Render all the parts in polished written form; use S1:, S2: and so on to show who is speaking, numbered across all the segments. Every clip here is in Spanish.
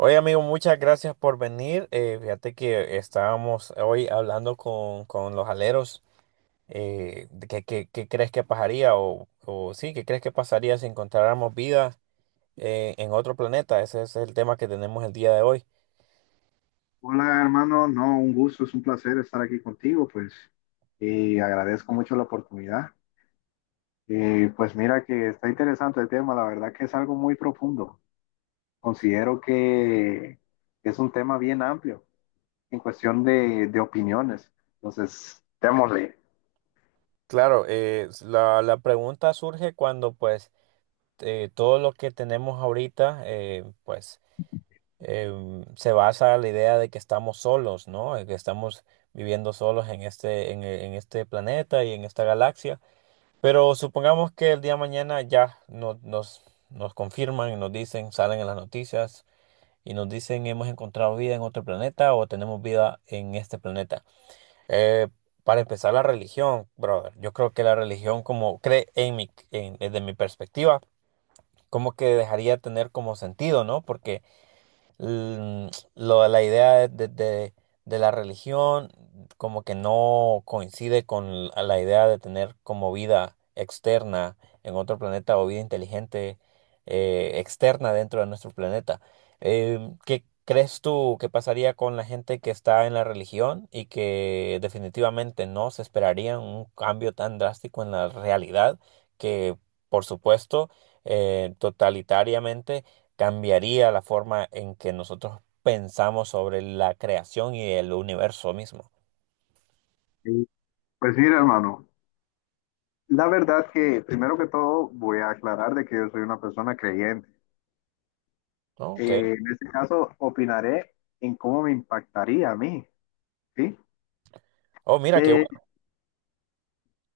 S1: Oye, amigo, muchas gracias por venir. Fíjate que estábamos hoy hablando con los aleros. De qué crees que pasaría? O Sí, ¿qué crees que pasaría si encontráramos vida en otro planeta? Ese es el tema que tenemos el día de hoy.
S2: Hola, hermano. No, un gusto, es un placer estar aquí contigo, pues, y agradezco mucho la oportunidad. Y pues mira que está interesante el tema, la verdad que es algo muy profundo. Considero que es un tema bien amplio en cuestión de opiniones. Entonces, démosle.
S1: Claro, la pregunta surge cuando pues todo lo que tenemos ahorita se basa en la idea de que estamos solos, ¿no? De que estamos viviendo solos en este planeta y en esta galaxia. Pero supongamos que el día de mañana nos confirman y nos dicen, salen en las noticias y nos dicen hemos encontrado vida en otro planeta o tenemos vida en este planeta. Eh, para empezar, la religión, brother. Yo creo que la religión, como cree en desde mi perspectiva, como que dejaría de tener como sentido, ¿no? Porque la idea de la religión como que no coincide con la idea de tener como vida externa en otro planeta o vida inteligente externa dentro de nuestro planeta. ¿Qué crees tú que pasaría con la gente que está en la religión y que definitivamente no se esperaría un cambio tan drástico en la realidad que, por supuesto, totalitariamente cambiaría la forma en que nosotros pensamos sobre la creación y el universo mismo?
S2: Y, Pues mira, hermano, la verdad que primero que todo voy a aclarar de que yo soy una persona creyente.
S1: ¿No? Ok.
S2: En este caso, opinaré en cómo me impactaría a mí, ¿sí?
S1: Oh, mira qué
S2: Eh,
S1: bueno,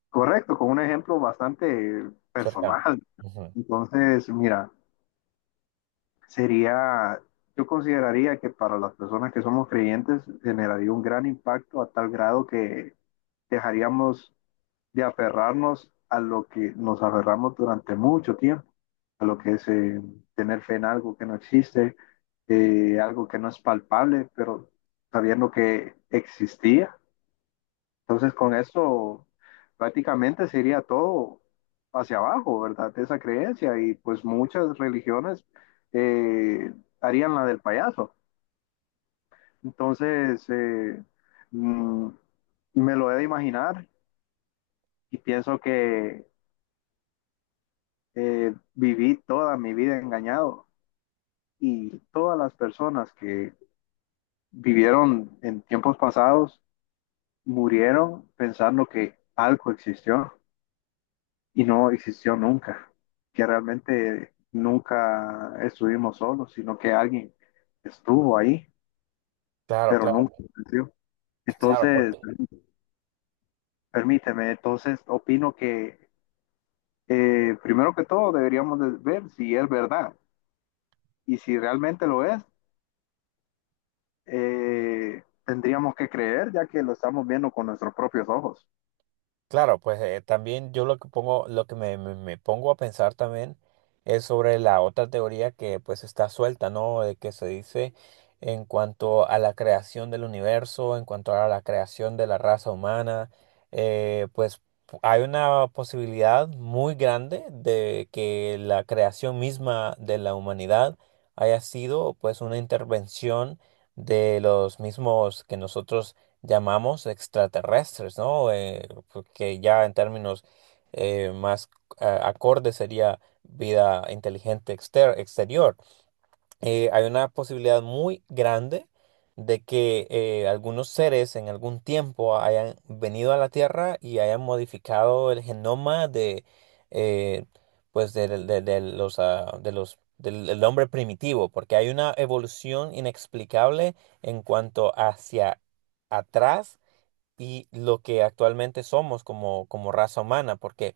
S2: Correcto, con un ejemplo bastante
S1: cercano.
S2: personal.
S1: Ujú.
S2: Entonces, mira, sería, yo consideraría que para las personas que somos creyentes generaría un gran impacto a tal grado que dejaríamos de aferrarnos a lo que nos aferramos durante mucho tiempo, a lo que es tener fe en algo que no existe, algo que no es palpable, pero sabiendo que existía entonces, con eso prácticamente sería todo hacia abajo, ¿verdad? De esa creencia y pues muchas religiones eh, harían la del payaso. Entonces, mm, me lo he de imaginar y pienso que viví toda mi vida engañado y todas las personas que vivieron en tiempos pasados murieron pensando que algo existió, y no existió nunca, que realmente nunca estuvimos solos, sino que alguien estuvo ahí,
S1: Claro,
S2: pero nunca
S1: claro,
S2: existió.
S1: claro,
S2: Entonces,
S1: porque
S2: permíteme, entonces opino que primero que todo deberíamos de ver si es verdad, y si realmente lo es, tendríamos que creer ya que lo estamos viendo con nuestros propios ojos.
S1: claro. Pues también yo lo que pongo, lo que me pongo a pensar también es sobre la otra teoría que pues está suelta, ¿no? De que se dice en cuanto a la creación del universo, en cuanto a la creación de la raza humana, pues hay una posibilidad muy grande de que la creación misma de la humanidad haya sido pues una intervención de los mismos que nosotros llamamos extraterrestres, ¿no? Que ya en términos más acorde sería vida inteligente exterior. Hay una posibilidad muy grande de que algunos seres en algún tiempo hayan venido a la Tierra y hayan modificado el genoma de, eh, pues de los, del hombre primitivo, porque hay una evolución inexplicable en cuanto hacia atrás y lo que actualmente somos como, como raza humana, porque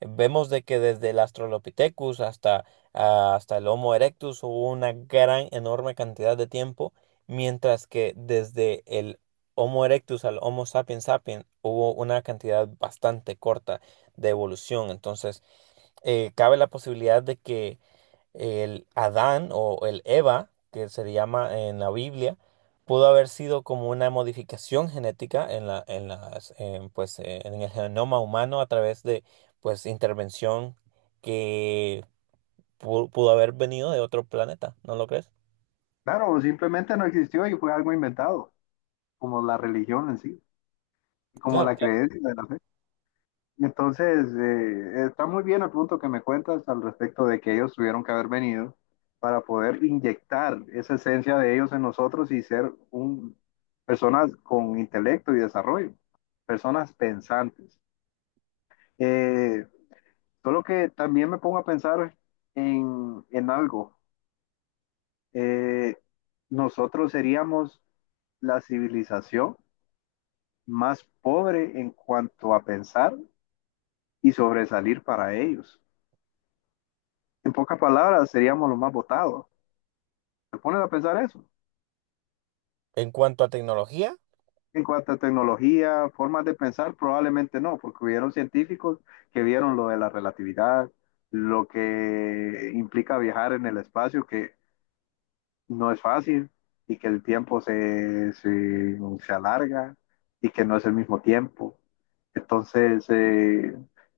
S1: vemos de que desde el Australopithecus hasta el Homo erectus hubo una gran, enorme cantidad de tiempo, mientras que desde el Homo erectus al Homo sapiens sapiens hubo una cantidad bastante corta de evolución. Entonces, cabe la posibilidad de que el Adán o el Eva, que se le llama en la Biblia, pudo haber sido como una modificación genética en la, en las, en, pues, en el genoma humano a través de pues intervención que pudo haber venido de otro planeta, ¿no lo crees?
S2: Claro, simplemente no existió y fue algo inventado, como la religión en sí, y como
S1: Claro,
S2: la
S1: claro.
S2: creencia de la fe. Entonces, está muy bien el punto que me cuentas al respecto de que ellos tuvieron que haber venido para poder inyectar esa esencia de ellos en nosotros y ser un, personas con intelecto y desarrollo, personas pensantes. Eh, Solo que también me pongo a pensar en algo. Eh, Nosotros seríamos la civilización más pobre en cuanto a pensar y sobresalir para ellos. En pocas palabras, seríamos los más votados. ¿Te pones a pensar eso?
S1: En cuanto a tecnología,
S2: En cuanto a tecnología, formas de pensar, probablemente no, porque hubieron científicos que vieron lo de la relatividad, lo que implica viajar en el espacio, que no es fácil y que el tiempo se alarga y que no es el mismo tiempo. Entonces,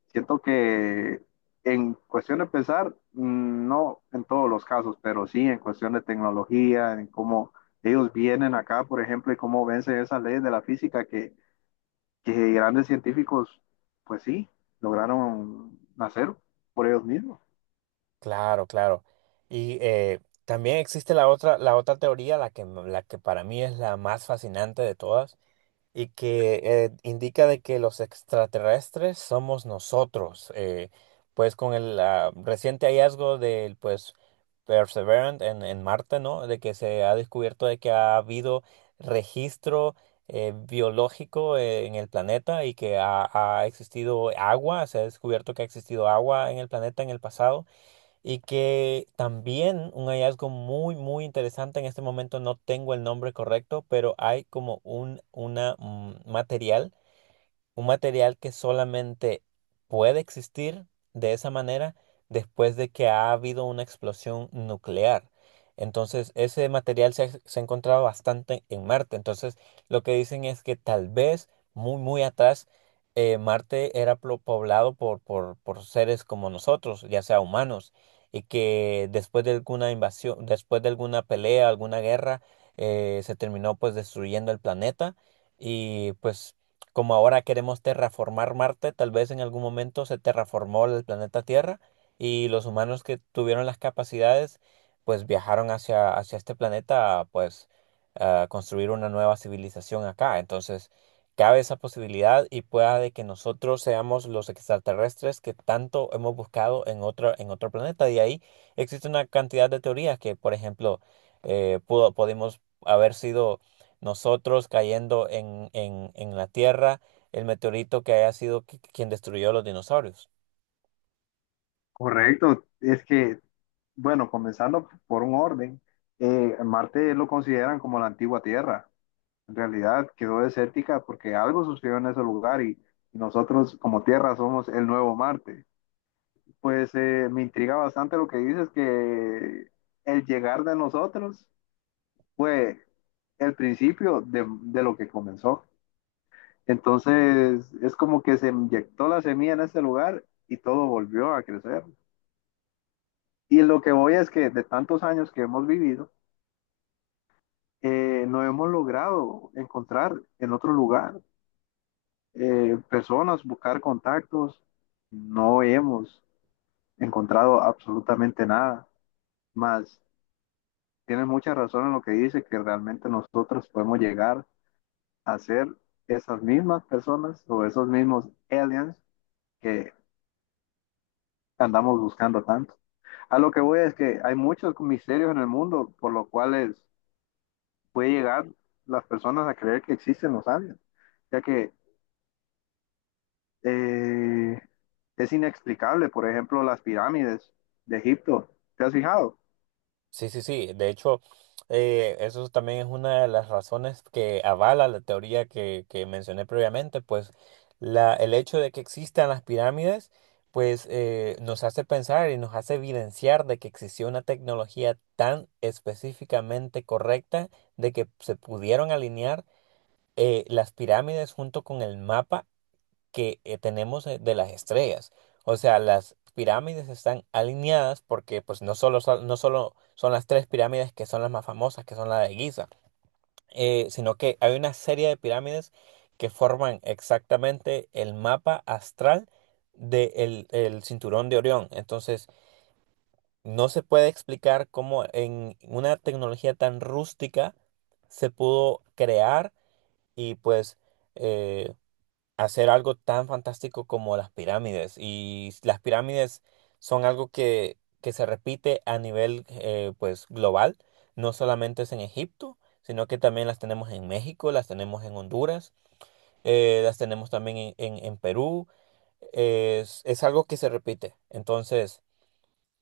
S2: siento que en cuestión de pensar, mm, no en todos los casos, pero sí en cuestión de tecnología, en cómo ellos vienen acá, por ejemplo, y cómo vencen esas leyes de la física que grandes científicos, pues sí, lograron hacer por ellos mismos.
S1: claro, claro. Y también existe la otra teoría, la que para mí es la más fascinante de todas y que indica de que los extraterrestres somos nosotros. Pues con el reciente hallazgo del pues Perseverance en Marte, ¿no? De que se ha descubierto de que ha habido registro biológico en el planeta y que ha existido agua, se ha descubierto que ha existido agua en el planeta en el pasado y que también un hallazgo muy, muy interesante, en este momento no tengo el nombre correcto, pero hay como un material que solamente puede existir de esa manera después de que ha habido una explosión nuclear. Entonces, ese material se ha encontrado bastante en Marte. Entonces, lo que dicen es que tal vez muy, muy atrás, Marte era poblado por seres como nosotros, ya sea humanos, y que después de alguna invasión, después de alguna pelea, alguna guerra, se terminó pues destruyendo el planeta y pues como ahora queremos terraformar Marte, tal vez en algún momento se terraformó el planeta Tierra y los humanos que tuvieron las capacidades, pues viajaron hacia este planeta, pues a construir una nueva civilización acá. Entonces, cabe esa posibilidad y pueda de que nosotros seamos los extraterrestres que tanto hemos buscado en otro planeta. Y ahí existe una cantidad de teorías que, por ejemplo, podemos haber sido nosotros cayendo en, en la Tierra, el meteorito que haya sido quien destruyó los dinosaurios.
S2: Correcto, es que, bueno, comenzando por un orden, Marte lo consideran como la antigua Tierra. En realidad quedó desértica porque algo sucedió en ese lugar y nosotros como Tierra somos el nuevo Marte. Pues me intriga bastante lo que dices, que el llegar de nosotros fue el principio de lo que comenzó. Entonces es como que se inyectó la semilla en ese lugar y todo volvió a crecer. Y lo que voy es que de tantos años que hemos vivido, no hemos logrado encontrar en otro lugar personas, buscar contactos. No hemos encontrado absolutamente nada. Más, tienes mucha razón en lo que dice, que realmente nosotros podemos llegar a ser esas mismas personas o esos mismos aliens que andamos buscando tanto. A lo que voy es que hay muchos misterios en el mundo por los cuales puede llegar las personas a creer que existen los aliens, ya que eh, es inexplicable, por ejemplo, las pirámides de Egipto, ¿te has fijado?
S1: Sí, sí, sí. De hecho, eso también es una de las razones que avala la teoría que mencioné previamente, pues el hecho de que existan las pirámides, pues nos hace pensar y nos hace evidenciar de que existió una tecnología tan específicamente correcta de que se pudieron alinear las pirámides junto con el mapa que tenemos de las estrellas. O sea, las pirámides están alineadas porque pues no solo son las tres pirámides que son las más famosas, que son la de Giza, sino que hay una serie de pirámides que forman exactamente el mapa astral del cinturón de Orión. Entonces, no se puede explicar cómo en una tecnología tan rústica se pudo crear y pues eh, hacer algo tan fantástico como las pirámides. Y las pirámides son algo que se repite a nivel pues global. No solamente es en Egipto, sino que también las tenemos en México, las tenemos en Honduras, las tenemos también en, en Perú. Es algo que se repite. Entonces,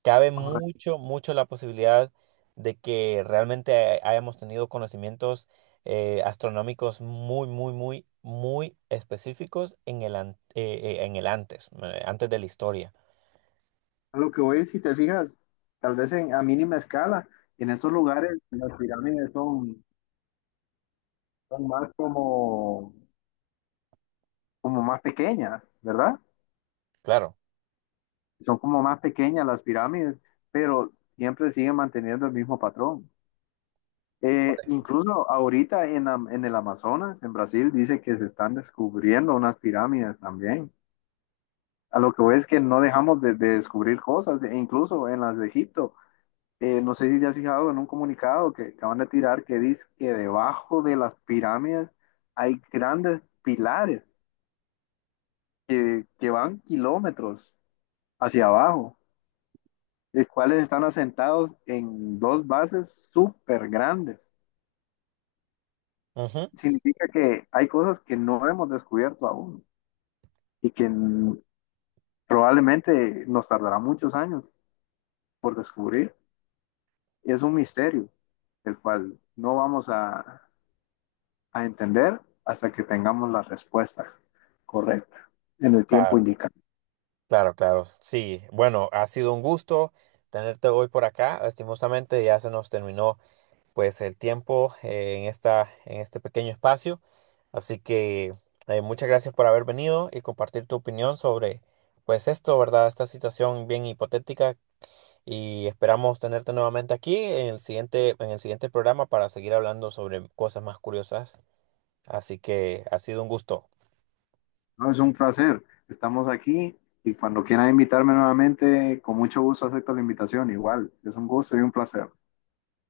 S1: cabe
S2: Correcto.
S1: mucho, mucho la posibilidad de que realmente hayamos tenido conocimientos astronómicos muy, muy, muy, muy específicos en el antes, antes de la historia.
S2: A lo que voy, si te fijas, tal vez en, a mínima escala, en estos lugares las pirámides son, son más como, como más pequeñas, ¿verdad?
S1: Claro.
S2: Son como más pequeñas las pirámides, pero siempre siguen manteniendo el mismo patrón. Incluso ahorita en, en el Amazonas, en Brasil, dice que se están descubriendo unas pirámides también. A lo que voy es que no dejamos de descubrir cosas, e incluso en las de Egipto. No sé si te has fijado en un comunicado que acaban de tirar que dice que debajo de las pirámides hay grandes pilares que van kilómetros hacia abajo, los cuales están asentados en dos bases súper grandes.
S1: Ujú.
S2: Significa que hay cosas que no hemos descubierto aún, y que probablemente nos tardará muchos años por descubrir. Es un misterio, el cual no vamos a entender hasta que tengamos la respuesta correcta en el tiempo
S1: Claro,
S2: indicado.
S1: claro, claro. Sí, bueno, ha sido un gusto tenerte hoy por acá. Lastimosamente ya se nos terminó pues el tiempo en este pequeño espacio. Así que muchas gracias por haber venido y compartir tu opinión sobre pues esto, ¿verdad? Esta situación bien hipotética y esperamos tenerte nuevamente aquí en el siguiente programa para seguir hablando sobre cosas más curiosas. Así que ha sido un gusto.
S2: No, es un placer. Estamos aquí y cuando quieran invitarme nuevamente, con mucho gusto acepto la invitación. Igual, es un gusto y un placer.